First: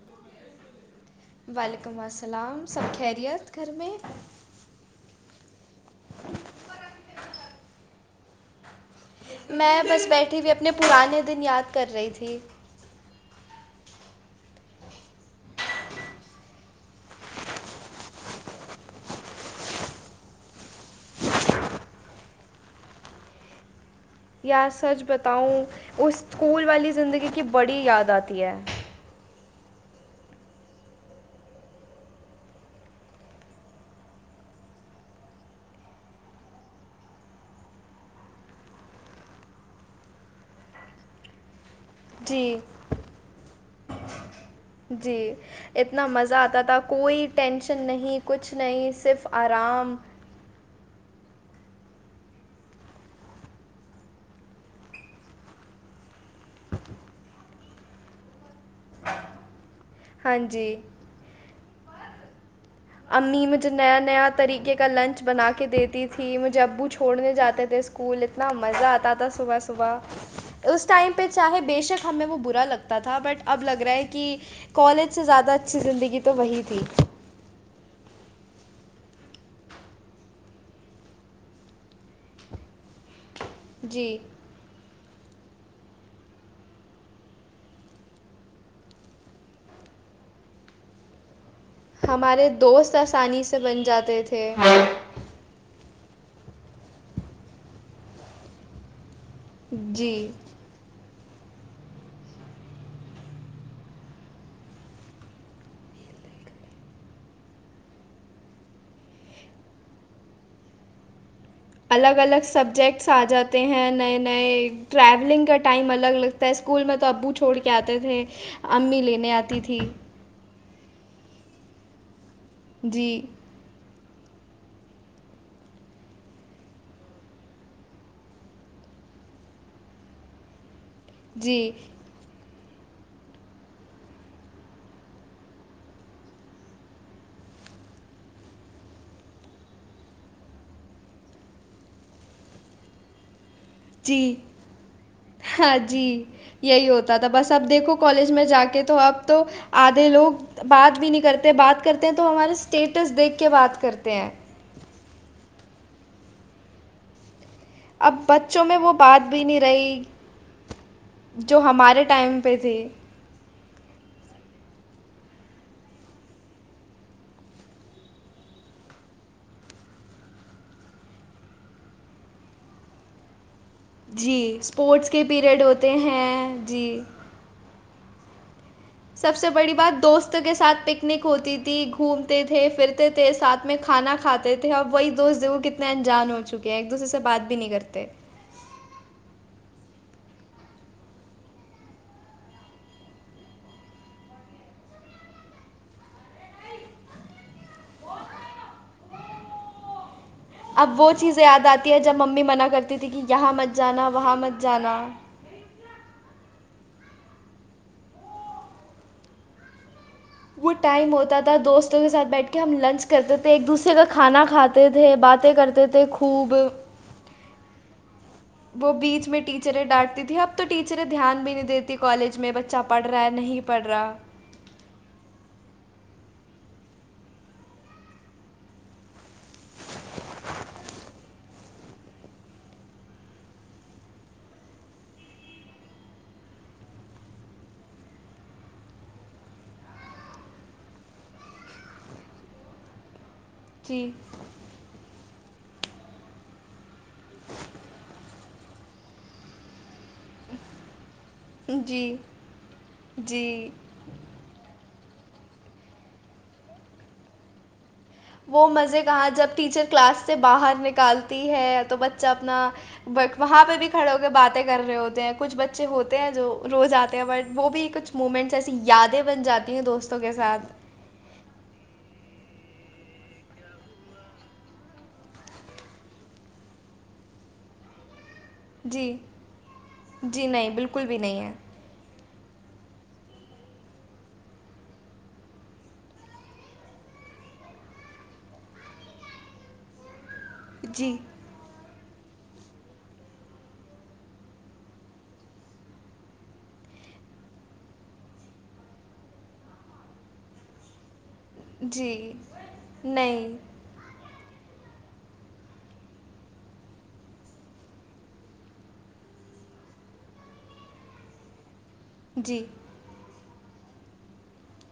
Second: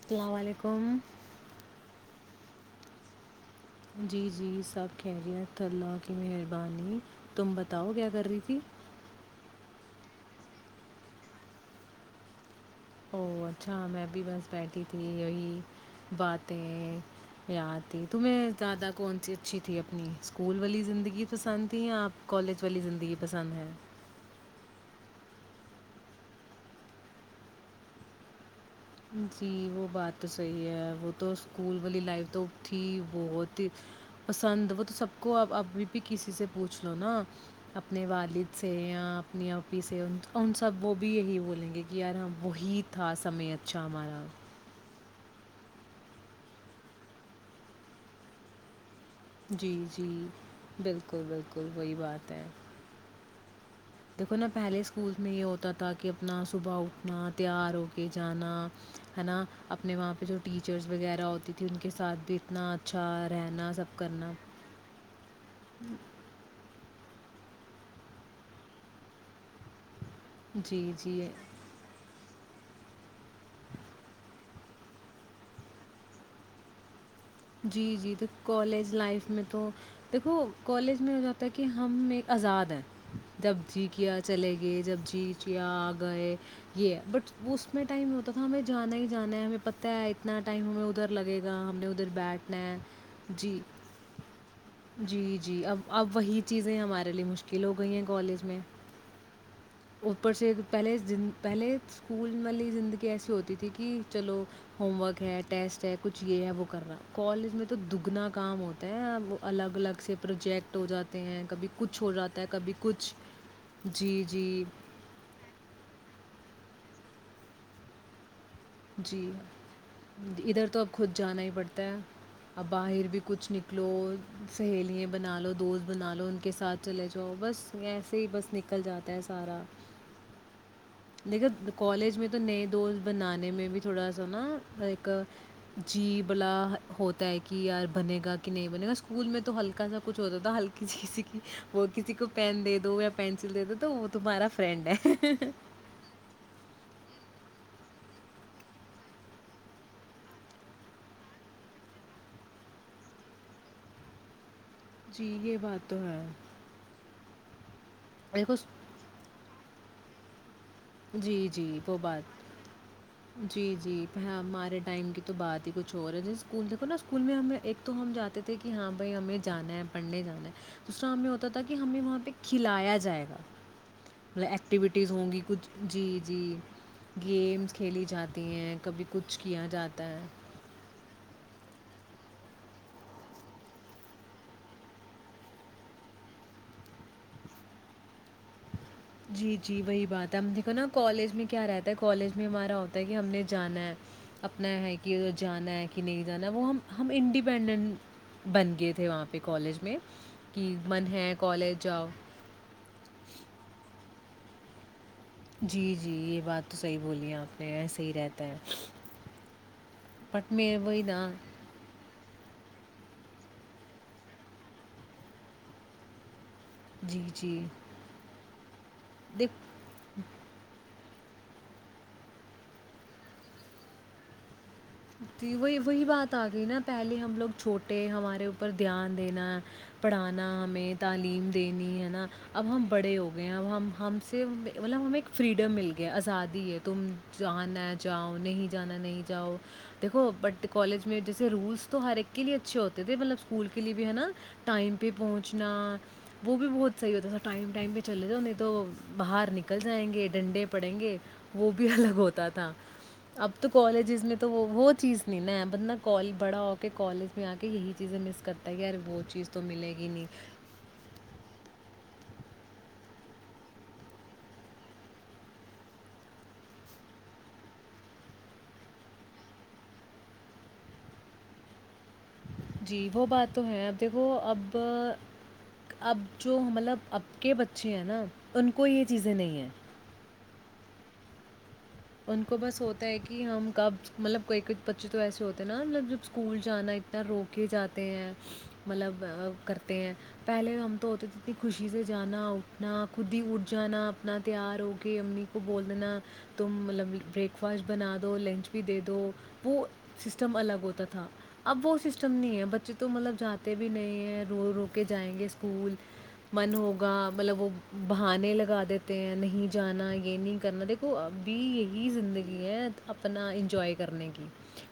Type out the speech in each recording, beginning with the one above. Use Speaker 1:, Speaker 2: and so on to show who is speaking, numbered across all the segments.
Speaker 1: السلام علیکم
Speaker 2: اللام سب خیریت گھر میں
Speaker 1: جی جی سب کہہری ہیں تھلہ کی مہربانی تم بتاؤ کیا کر رہی تھی
Speaker 2: میں بس بیٹھی ہوئی اپنے پرانے دن یاد کر رہی تھی
Speaker 1: او اچھا میں بھی بس بیٹھی تھی یہی باتیں یاد تھی تمہیں زیادہ کون سی اچھی تھی اپنی اسکول والی زندگی پسند تھی یا کالج والی زندگی پسند ہے
Speaker 2: یا سچ بتاؤں اس اسکول والی زندگی کی بڑی یاد آتی ہے
Speaker 1: جی وہ بات تو صحیح ہے وہ تو اسکول والی لائف تو تھی بہت ہی پسند وہ تو سب کو ا ابھی بھی کسی سے پوچھ لو نا اپنے والد سے یا اپنی اپی سے ان سب وہ بھی یہی بولیں گے یارا
Speaker 2: جی
Speaker 1: وہی تھا سمعت چھا مارام
Speaker 2: جی اتنا مزہ آتا تھا کوئی ٹینشن نہیں کچھ نہیں صرف
Speaker 1: جی
Speaker 2: آرام
Speaker 1: جی بالکل بالکل وہی بات ہے دیکھو نا پہلے اسکول میں یہ ہوتا تھا کہ اپنا صبح اٹھنا تیار ہو کے جانا ہے نا اپنے وہاں پہ جو
Speaker 2: ہاں جی
Speaker 1: ٹیچرس وغیرہ ہوتی تھھی ان کے ساد
Speaker 2: امی مجھے نیا نیا طریقے کا لنچ بنا کے دیتی تھی مجھے ابو چھ چھوڑنے جاتے تھے اسکول اتنا مزہ آتا تھا صبح صبح اس
Speaker 1: جی،
Speaker 2: ٹائم پہ
Speaker 1: جی۔
Speaker 2: چاہے بے شک ہمیں وہ برا لگتا تھا بٹ اب لگ رہا ہے کہ کالج سے زیادہ اچھی زندگی تو وہی تھی
Speaker 1: جی جی تو کالج لائف میں تو دیکھو کالج میں ہو جاتا ہے کہ ہم ایک آزاد ہیں جب جی کیا چلے گئے جب جی یا گئے یہ بٹ اس میں ٹائم ہوتا تھا ہمیں جانا ہی جانا ہے ہمیں پت ہے اتنا ٹائم ہمیں ادھر لگے گا ہم نے ادھر
Speaker 2: ہمارے
Speaker 1: بیٹھنا ہے۔
Speaker 2: دوست آسانی سے
Speaker 1: جی،
Speaker 2: بن جاتے تھے
Speaker 1: جی، جی، اب اب وہی چیزیں ہمارے لیے مشکل ہو گئی ہیں کالج میں
Speaker 2: جی
Speaker 1: اوپر سے پہلے پہلے اسکول والی زندگی ایسی ہوتی تھی کہ چلو ہوم ورک ہے ٹیسٹ ہے کچھ یہ ہے وہ کر رہا کالج میں تو دگنا کام ہوتا ہے وہ الگ الگ سے پروجیکٹ ہو جاتے ہیں کبھی کچھ ہو
Speaker 2: الگ
Speaker 1: جاتا
Speaker 2: الگ
Speaker 1: ہے کبھی
Speaker 2: سبجیکٹس
Speaker 1: کچھ
Speaker 2: آ جاتے ہیں نئے
Speaker 1: جی جی
Speaker 2: نئے ٹریولنگ کا ٹائم الگ لگتا ہے اس اسکول میں تو ابو چھوڑ کے آتے تھے امی
Speaker 1: جی
Speaker 2: لینے آتی تھی
Speaker 1: ادھر تو اب خود جانا ہی پڑتا ہے ا باہر
Speaker 2: جی
Speaker 1: بھی کچھ نکلو سہیلیا بنا لو دوست بنا لو ان کے ساتھ چلے جاؤ بس ایسے ہی بس نکل جاتا ہے سارا
Speaker 2: جی
Speaker 1: لیکن کالج میں تو نہیں دو بنانے میں بھی تھوڑا سا نا ایک جی بلا ہوتا ہے کہ یار بنے گا کہ نہیں بنے گا اسکول میں تو ہلکا سا کچھ ہوتا تھا ہلکی سی کی وہ کسی کو پین دے دو یا پ تو وہ
Speaker 2: جی
Speaker 1: تمہارا فرینڈ ہے
Speaker 2: ہاں جی یہی ہوتا تھا بس اب دیکھو کالج میں جا کے تو اب تو آدھے لوگ بات بھی نہیں کرتے بات کرتے ہیں تو ہمارا اسٹیٹس دیکھ کے بات کرتے ہیں
Speaker 1: جی یہ بات تو ہے
Speaker 2: اب
Speaker 1: دیکھو
Speaker 2: بچوں میں وہ بات بھی نہیں رہی
Speaker 1: جی
Speaker 2: جو
Speaker 1: جی وہ
Speaker 2: ہمارے ٹائم پہ تھی
Speaker 1: بات جی جی ہمار ٹائم کی تو بات ہی کچھ اور ہے جی اسکول دیکھو نا اسکول میں ہم ایک تو ہم جاتے تھے کہ ہاں بھائی ہمیں جانا ہے پڑھنے جانا ہے دوسرا ہمیں ہوتا تھا کہ ہمیں وہاں پہ کھلایا جائے گا
Speaker 2: جی
Speaker 1: مطلب
Speaker 2: اسپورٹس
Speaker 1: ایکٹیویٹیز
Speaker 2: کے
Speaker 1: ہوں گی
Speaker 2: پیریڈ
Speaker 1: کچھ
Speaker 2: ہوتے
Speaker 1: جی جی یہ گمس کھیلی جاتی ہیں کبھی
Speaker 2: سب
Speaker 1: کچھ
Speaker 2: سے
Speaker 1: کیا
Speaker 2: بڑی بات
Speaker 1: جاتا ہے
Speaker 2: دوستوں کے ساتھ پکنک ہوتی تھی گھومتے تھے پھرتے تھے ساتھ میں کھانا کھاتے تھے اب وہی دوست کتنے انجان ہو چکے ہیں ایک دوسرے سے بات بھی نہیں کرتے
Speaker 1: جی جی وہی بات ہے ہم دیکھو نا کالج میں کیا رہتا ہے کالج میں ہمارا ہوتا ہے کہ ہم نے جانا ہے اپنا ہے کہ ا جانا ہے کہ نہیں جانا ہے وہ ہم ہم انڈیپینڈنٹ بن گئے تھے وہاں پہ کالج میں کہ
Speaker 2: اب
Speaker 1: من
Speaker 2: وہ
Speaker 1: ہے
Speaker 2: چیزیں یاد
Speaker 1: کالج
Speaker 2: آتی ہے
Speaker 1: جاؤ
Speaker 2: جب ممی منع کرتی تھی کہ یہاں مت جانا وہاں مت جانا
Speaker 1: جی جی یہ بات تو صحیح بولی ہے آپ نے ای صحیح رہتا ہے بٹ
Speaker 2: وہ
Speaker 1: میں وہی
Speaker 2: ٹائم
Speaker 1: نا
Speaker 2: ہوتا تھا دوستوں کے ساتھ بیٹھ کر کہ ہم لنچ کرتے تھے ایک دوسرے کا کھانا کھاتے تھے باتیں کرتے تھے خوب
Speaker 1: جی جی
Speaker 2: وہ بیچ میں
Speaker 1: دیکھ
Speaker 2: ٹیچریں ڈانٹتی تھی اب تو ٹیچر ر دھیان بھی نہیں دیتی کالج میں بچہ پڑھ رہا ہے نہیں پڑھ رہا
Speaker 1: جی وہی وہی بات آ گئی نا پہلے ہم لوگ چھوٹے ہمارے اوپر دھیان دینا پڑھانا ہمیں تعلیم دینی ہے نا اب ہم بڑے ہو گئے ہیں اب ہم ہم سے مطلب ہمیں ایک فریڈم مل گیا آزادی ہے تم جانا جاؤ نہیں جانا نہیں جاؤ دیکھو بٹ کالج میں جیسے رولس تو ہر ایک کے لیے اچھے ہوتے تھے مطلب اسکول کے لیے بھی
Speaker 2: جی
Speaker 1: ہے نا ٹائم پہ پہنچ انا وہ بھی بہت صحیح ہوتا س ٹہ چلے تو باہر نکل آئیں گے ڈنڈے پڑیں گے وہ بھی
Speaker 2: جی
Speaker 1: الگ ہوتا تھا اب تو
Speaker 2: جی
Speaker 1: کالجز میں تو وہ چیز نہیں نا بندہ کال بڑا ہو کے کالج میں آ کے یہی چیزیں مس
Speaker 2: وہ
Speaker 1: کرتا ہے کہ یار
Speaker 2: مزے
Speaker 1: وہ
Speaker 2: کہا
Speaker 1: چیز
Speaker 2: جب
Speaker 1: تو
Speaker 2: ٹیچر
Speaker 1: ملے گی
Speaker 2: کلاس
Speaker 1: نہیں
Speaker 2: سے باہر نکالتی ہے تو بچ ب اپنا وہاں پہ بھی کھڑے ہو کے باتیں کر رہے ہوتے ہیں کچھ بچے ہوتے ہیں جو روز آتے ہیں بٹ وہ بھی کچھ مومنٹس ایسی یادیں بن جاتی ہیں دوستوں کے ساتھ
Speaker 1: جی وہ بات تو ہے اب دیکھو اب اب جو مطلب اب کے بچے ہیں نا ان کو یہ
Speaker 2: جی
Speaker 1: چیزیں نہیں ہیں
Speaker 2: جی نہیں بالکل بھی نہیں ہے
Speaker 1: ان کو بس ہوتا ہے کہ ہم کب مطلب کوئی بچے تو ایسے ہوتے ہیں نا مطلب جب اسکول جانا اتنا رو کے جاتے ہیں مطلب کرتے ہیں پہلے ہم تو
Speaker 2: جی
Speaker 1: ہوتے تھ اتنی خوش ا چی سے جانا اٹھنا خود ہی اٹھ جانا اپنا تیار ہو کے امی کو بولنا تم مطلب بریک فاسٹ بنا دو لنچ بھی دے دو وہ سسٹم الگ ہوتا تھا تھا اب وہ سسٹم
Speaker 2: جی
Speaker 1: نہیں ہے بچے تو مطلب
Speaker 2: نہیں
Speaker 1: جاتے بھی نہیں ہیں رو رو کے جائیں گے اسکول من ہوگا مطلب وہ بہانے لگا دیتے ہیں نہیں جانا یہ نہیں کرنا دیکھو بی یہ زندگی
Speaker 2: جی
Speaker 1: ہے اپنا انجوائے کرنے کی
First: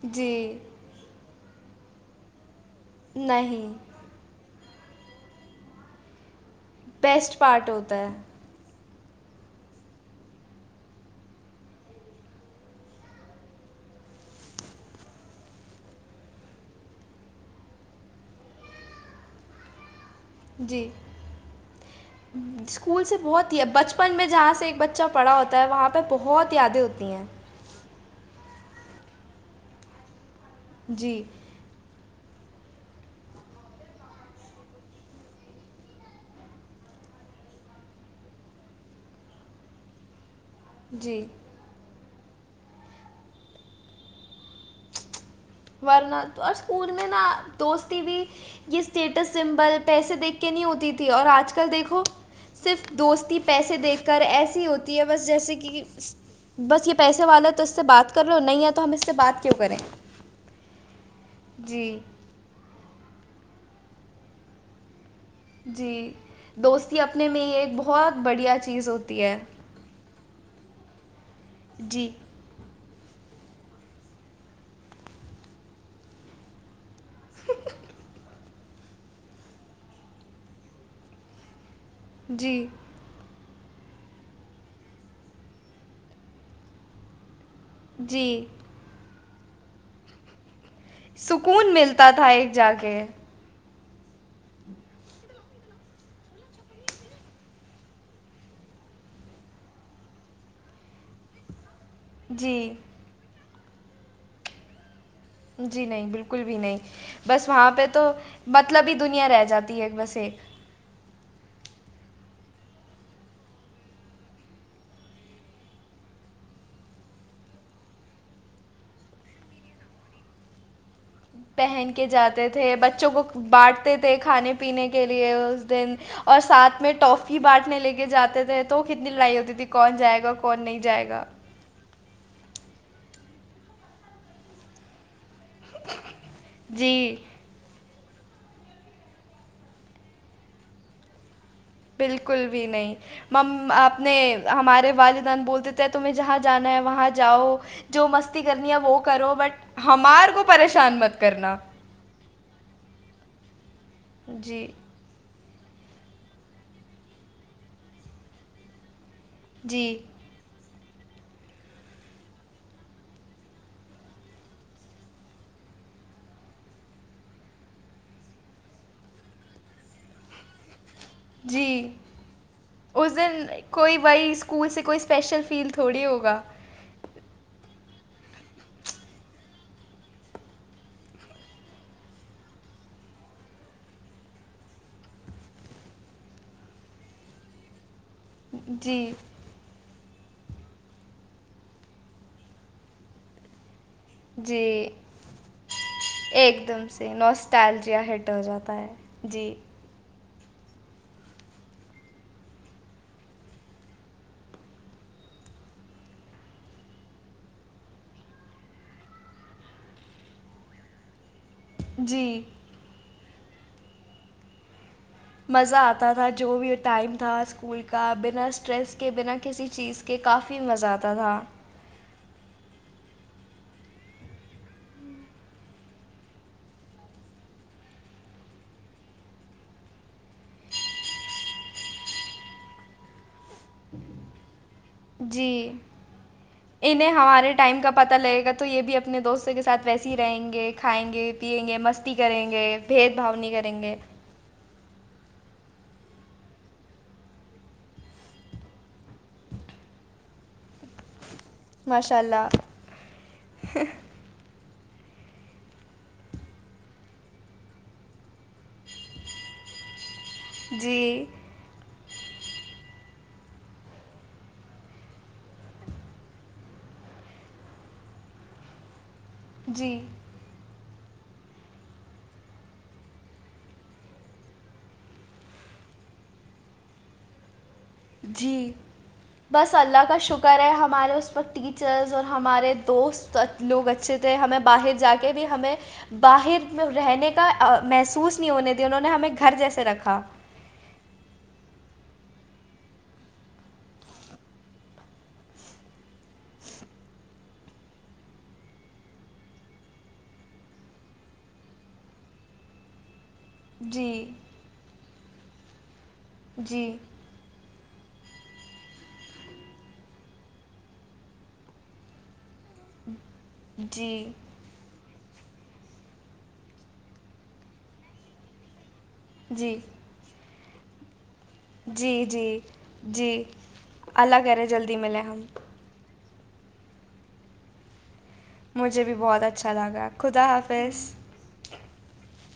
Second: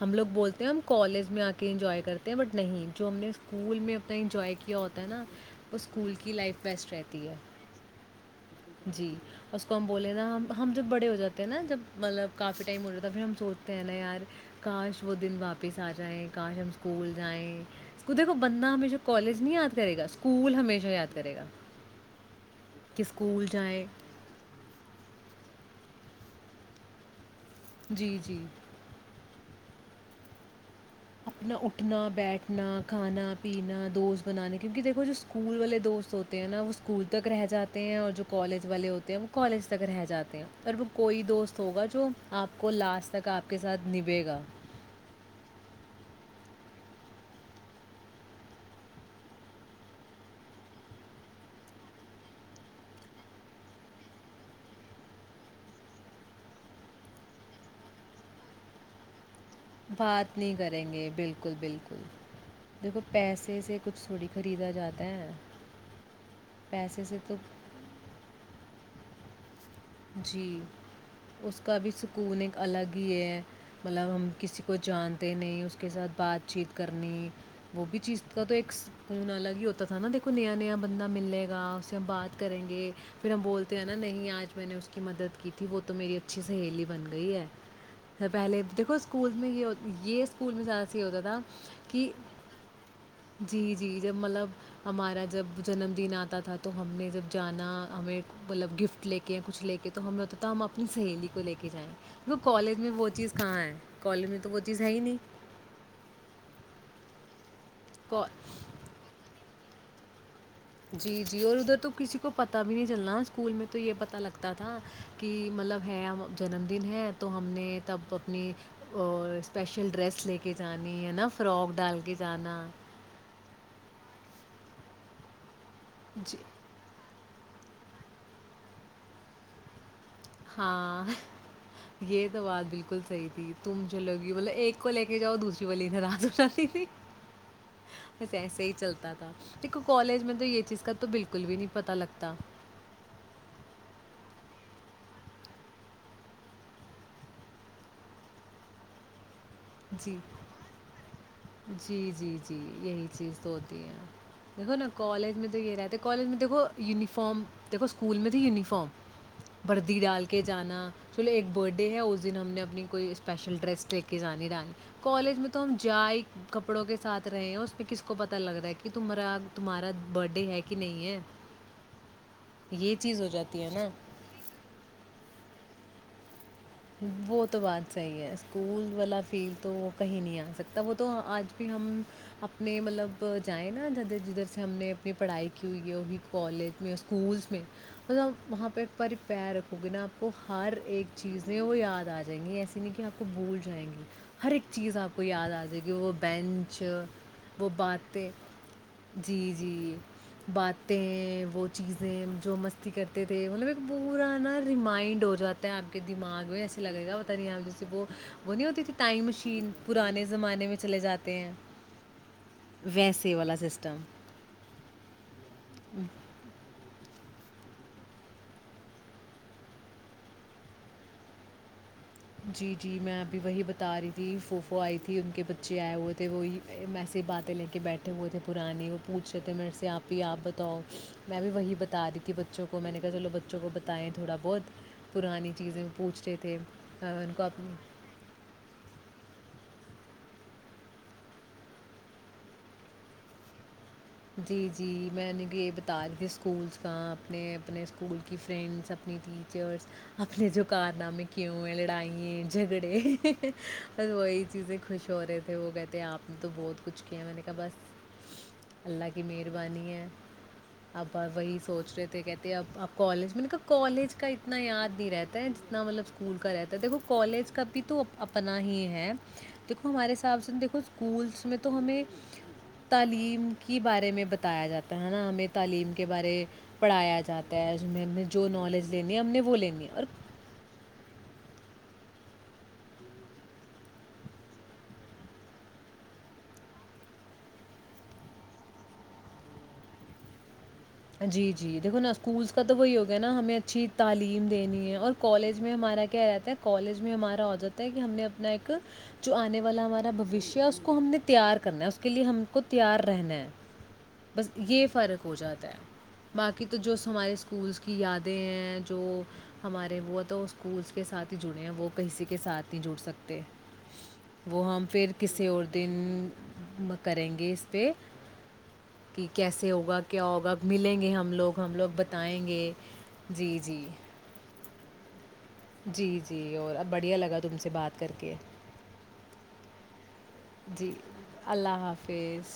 Speaker 1: ہم لوگ
Speaker 2: جی
Speaker 1: بولتے ہیں ہم کالج میں آ کے انجوائے کرتے ہیں بٹ نہیں جو ہم نے
Speaker 2: نہیں
Speaker 1: اسکول میں اپنا انجوائے کیا ہوتا ہے نا وہ اسکول کی لائف رہتی ہے
Speaker 2: بیسٹ پارٹ ہوتا ہے
Speaker 1: جی اس کو ہم بولے نا ہم ج بڑے ہو جاتے نا جب مطلب کافی ٹائم ہو جاتا پھر ہم سوچتے ہیں نا یار کاش وہ دن واپس آ جائیں کاش ہم اسکول جائیں اس کو دیکھو بندہ ہمیشہ کالج نہیں یاد کرے گا اس
Speaker 2: جی
Speaker 1: کہ
Speaker 2: اسکول سے بہت ہی ہے
Speaker 1: جائیں
Speaker 2: بچپن میں جہاں سے ایک بچہ پڑا ہوتا ہے وہاں پہ پہ بہت یادیں ہوتی ہیں
Speaker 1: جی جی
Speaker 2: جی
Speaker 1: اپنا اٹھنا بیٹھ اپنا کھانا پینا دوست بنانے کیونکہ دیکھو جو اسکول والے دوست ہوتے ہیں نا وہ اسکول تک رہ جاتے ہیں اور جو کالج والے ہوتے ہیں وہ کالج تک رہ جاتے ہیں ا وہ کوئی
Speaker 2: جی
Speaker 1: دوست ہوگا جو آپ کو لاسٹ تک آپ کے ساتھ نبے گا
Speaker 2: ورنہ تو اور اسکول میں نا دوستی بھی یہ اسٹیٹس سمبل پیسے دیکھ کے نہیں ہوتی تھی اور آج کل دیکھو صرف دوستی پیسے دیکھ کر ایسی ہوتی ہے بس جیسے کہ بس یہ پیسے والا تو اس سے بات کر رہو ہو نہیں ہے تو ہم اس سے بات کیوں کریں
Speaker 1: بات نہیں کریں گے بالکل بالکل
Speaker 2: جی
Speaker 1: دیکھو پیسے اس سےچھ تھوڑی خریدا جاتا ہے
Speaker 2: جی دوستی
Speaker 1: پیسے سے
Speaker 2: اپنے
Speaker 1: تو
Speaker 2: میں یہ ایک بہت بڑھیا چیز ہوتی تی ہے
Speaker 1: جی اس کا بھی
Speaker 2: جی
Speaker 1: سکون ایک الگ ہے مطلب ہم کسی کو جانتے نہیں اس کے ساتھ بات چیت کرنی وہ بھی چیز س تو ایککون الگ ہی ہوتا تھا نا دیکو نیا نیا بندہ ملے گ ھر ہم بات
Speaker 2: جی
Speaker 1: کریں گے پھر ہم بولتے ہے نا نہیں آج میں نے اس کی مدد کی تھی وہ تو میری اچھی سہیلی بن گئی
Speaker 2: جی
Speaker 1: ہے پہلے دیکھو اسکول میں یہ یہ اسکول میں جا
Speaker 2: سکون ملتا تھا ایک جا کے
Speaker 1: جی، جی جب مطلب ہمارا جب جنم دن آتا تھا تو ہم نے جب جانا ہمیں مطلب گفٹ لے یا کچھ لے کے تو ہم ل ہوتا تھا ہم اپنی سہیلی کو لے کے جائیں وہ
Speaker 2: جی
Speaker 1: کالج میں وہ چیز ہاں ہے کالونی تو وہ چیز ہے ہی نہیں
Speaker 2: جی نہیں بالکل بھی نہیں بس وہاں پہ تو
Speaker 1: کو
Speaker 2: مطلب ہی دنیا رہ جاتی ایک بس ایک
Speaker 1: جی جی اور ادھر تو کسی کو پتہ بھی نہیں چلنا اسکول میں تو یہ پتہ لگتا تھا کہ مطلب ہے ہم جنم دن ہے تو ہم نے تب اپنی اسپیشل ڈریس لے کے جانے
Speaker 2: پہن کے جاتے تھے بچوں کو بانٹتے تھے کھانے پینے کے لیے دن
Speaker 1: جی
Speaker 2: اور ساتھ میں ٹافی ہی بانٹنے لے کے جاتے تھے تو کتنی لڑائی ہوتی تھی کون جائے گا کون نہیں
Speaker 1: ہاں
Speaker 2: جائے گا
Speaker 1: یہ تو بات بالکل صحی تھی تم چےوگی مطلب ایک کو لے کے جاؤ دوسرے راز سی
Speaker 2: جی
Speaker 1: ایسے ہی چلتا تھا دیکھو کالج میں تو یہ چیز کا تو بالکل بھی نہیں پتہ لگتا
Speaker 2: بالکل بھی نہیں مم آپ نے ہمارے والدین بول دی تھے تمہیں جہاں جانا ہے وہاں جاؤ جو مستی کرنی ہے وہ کرو بٹ
Speaker 1: جی
Speaker 2: ہمارے کو پریشان مت کرنا
Speaker 1: جی جی جی یہی چیز تو ہوتی ہے
Speaker 2: جی
Speaker 1: دیکھو نا کالج میں تو گ رہا ہے تو کالج میں دھو یوننیفارم دیکو سکول میں تو یوننیفارم
Speaker 2: جی
Speaker 1: بردی ڈال کے جانا چلو ایک برتھ ڈے ہے اس دن ہم نے اپنی کوئی اسپیشل ڈریس لے کے جانے ڈال کالج میں تو ہم جا ہی کپڑوں کے ساتھ رہے ہیں اس میں کس کو پتا لگ رہا ہے کہ تا تمہارا برتھ ڈے ہے کہ نہیں ہے؟
Speaker 2: جی
Speaker 1: یہ
Speaker 2: اس
Speaker 1: چیز ہو
Speaker 2: دن
Speaker 1: جاتی ہے نا۔
Speaker 2: کوئی بائی اسکول سے کوئی اسپیشل فیل تھوڑی ہوگا
Speaker 1: وہ تو بات صحیح ہے اسکول والا فیل تو کہیں نہیں آ سکتا وہ تو آج بھی ہم اپنے مطلب جائیں نا جدھر جدھر سے ہم نے اپنی پڑھائی کی ہوئی ہے وہ بھی کالج میں اسکولس میں مطلب وہاں پہ ایک
Speaker 2: جی
Speaker 1: باری پیر رکھو گے نا آپ وہ ہر ایک چیز وہ یاد آ جائیں گی ایسی نہیں کہ آپ کو بھول جائیں گی ہر ایک
Speaker 2: جی
Speaker 1: چیز آپ کو یاد آ جائے گی وہ
Speaker 2: ایک
Speaker 1: بینچ
Speaker 2: دم سے
Speaker 1: وہ
Speaker 2: نوسٹالجیا ہٹ
Speaker 1: باتیں
Speaker 2: ہو جاتا ہے
Speaker 1: جی جی باتیں وہ چیزیں جو مستی کرتے تھے مطلب ایک بورا نا ریمائنڈ ہو جاتا ہے آپ کے دماغ میں ایسا لگے گا پتا نہیں آپ جیسے وہ وہ نہیں ہوتی تھی ٹائم مشین پرانے زمانے میں چلے جاتے ہیں
Speaker 2: جی
Speaker 1: ویسے والا سسٹم
Speaker 2: مزہ آتا تھا جو بھی ٹائم تھا اسکول کا بنا اسٹریس کے بنا کسی چیز کے کافی مزہ آتا تھا
Speaker 1: جی جی میں ابھی وہی بتا رہی تھی فوفو آئی تھی ان کے بچے آئے ہوئے تھے وہی اییسے ہی باتیں لے کے بیٹھے ہوئے تھے پرانے وہ پوچھ رہے تھے میرے آپ ہی آپ بتاؤ میں بھی وہی بتا رہی تھی بچوں کو میں نے کہا چلو بچوں کو بتائیں تھوڑا بہت
Speaker 2: جی
Speaker 1: پرانی چیزیں پوچھتے تھے
Speaker 2: انہیں
Speaker 1: ان کو
Speaker 2: ہمارے
Speaker 1: اپنی
Speaker 2: ٹائم کا پتا لگے گا تو یہ بھی اپنے دوست دووں کے ساتھ ویسے ہی رہیں گے کھائیں گے پیئیں گے مستی کریں گے بھید بھا نہیں کریں گے
Speaker 1: جی جی میں نے یہ بتا رہی تھی اسکولس کا اپنے اپنے اسکول کی فرینڈس اپنی ٹیچرس اپنے جو کارنامے کیوں ہے
Speaker 2: ماشاء
Speaker 1: لڑائیں
Speaker 2: اللہ
Speaker 1: جھگڑے ب وہی چیزیں خوش ہو رہے تھے وہ کہئے تھے آپ نے تو بہت کچھ کیا میں نے کہا بس اللہ کی مہربانی ہے اب
Speaker 2: جی
Speaker 1: وہی سوچ رہے تھے یہ کہتے ہیں اب اپ کو الجمنٹ کا کالج کا اتنا یاد نہیں رہتا ہے جتنا مطلب سکول کا رہتا ہے دیکھو کالج کا بھی تو اپنا ہی ہے دیکھو
Speaker 2: جی
Speaker 1: ہمارے حساب سے دیکو اسکولس میں تو ہمیں تعلیم ک بارے میں بتایا جاتا ہے نا ہمیں تعلیم کے بارے پڑھایا جاتا ہے ہمیں ہمیں جو
Speaker 2: جی
Speaker 1: نالج لینی ہے ہم نے وہ
Speaker 2: بس
Speaker 1: لینی ہے
Speaker 2: اللہ
Speaker 1: اور
Speaker 2: کا شکر ہے ہمارے اس پرق ٹی ٹیچرز اور ہمارے دوست لوگ اچھے تھے ہمیں باہر جا کے بھی ہمیں باہر میں رہنے کا محسوس نہیں ہونے دے انہوں نے ہمیں گھر جیسے رکھا
Speaker 1: جی جی دیکھو نا اسکولس کا تو وہی ہو گیا نا ہمیں اچھی تعلیم دینی ہے اور کالج میں ہمارا کیا رہتا ہے کالج میں ہمارا عجت ہے کہ ہم نے اپنا ایک جو آنے والا ہمارا بھوشیہ ہے اس کو ہم نے تیار کرنا ہے اس کے لیے ہم کو تیار رہنا ہے
Speaker 2: جی
Speaker 1: بس یہ فرق ہو جاتا ہے باقی تو
Speaker 2: جی
Speaker 1: جو ہمارے اسکولس کے کی یادیں ہیں جو ہمارے وہ تو اسکولس کے ساتھ ہی جڑے ہیں وہ کہسی کے ساتھ جٹ سکتے
Speaker 2: جی
Speaker 1: وہ ہم پھر کسی اور دن کریں گے اس پہ کہ کیسے
Speaker 2: جی
Speaker 1: ہوگا کیا ہوگا ملیں گے ہم لوگ ہم لوگ
Speaker 2: جی
Speaker 1: بتائیں
Speaker 2: جی
Speaker 1: گے
Speaker 2: جی الگ جلدی ملے ہم
Speaker 1: جی جی اور اب بڑھیا لگا تم سے بات کر کے
Speaker 2: مجھے بھی بہت اچھا لگا خدا حافظ
Speaker 1: فیض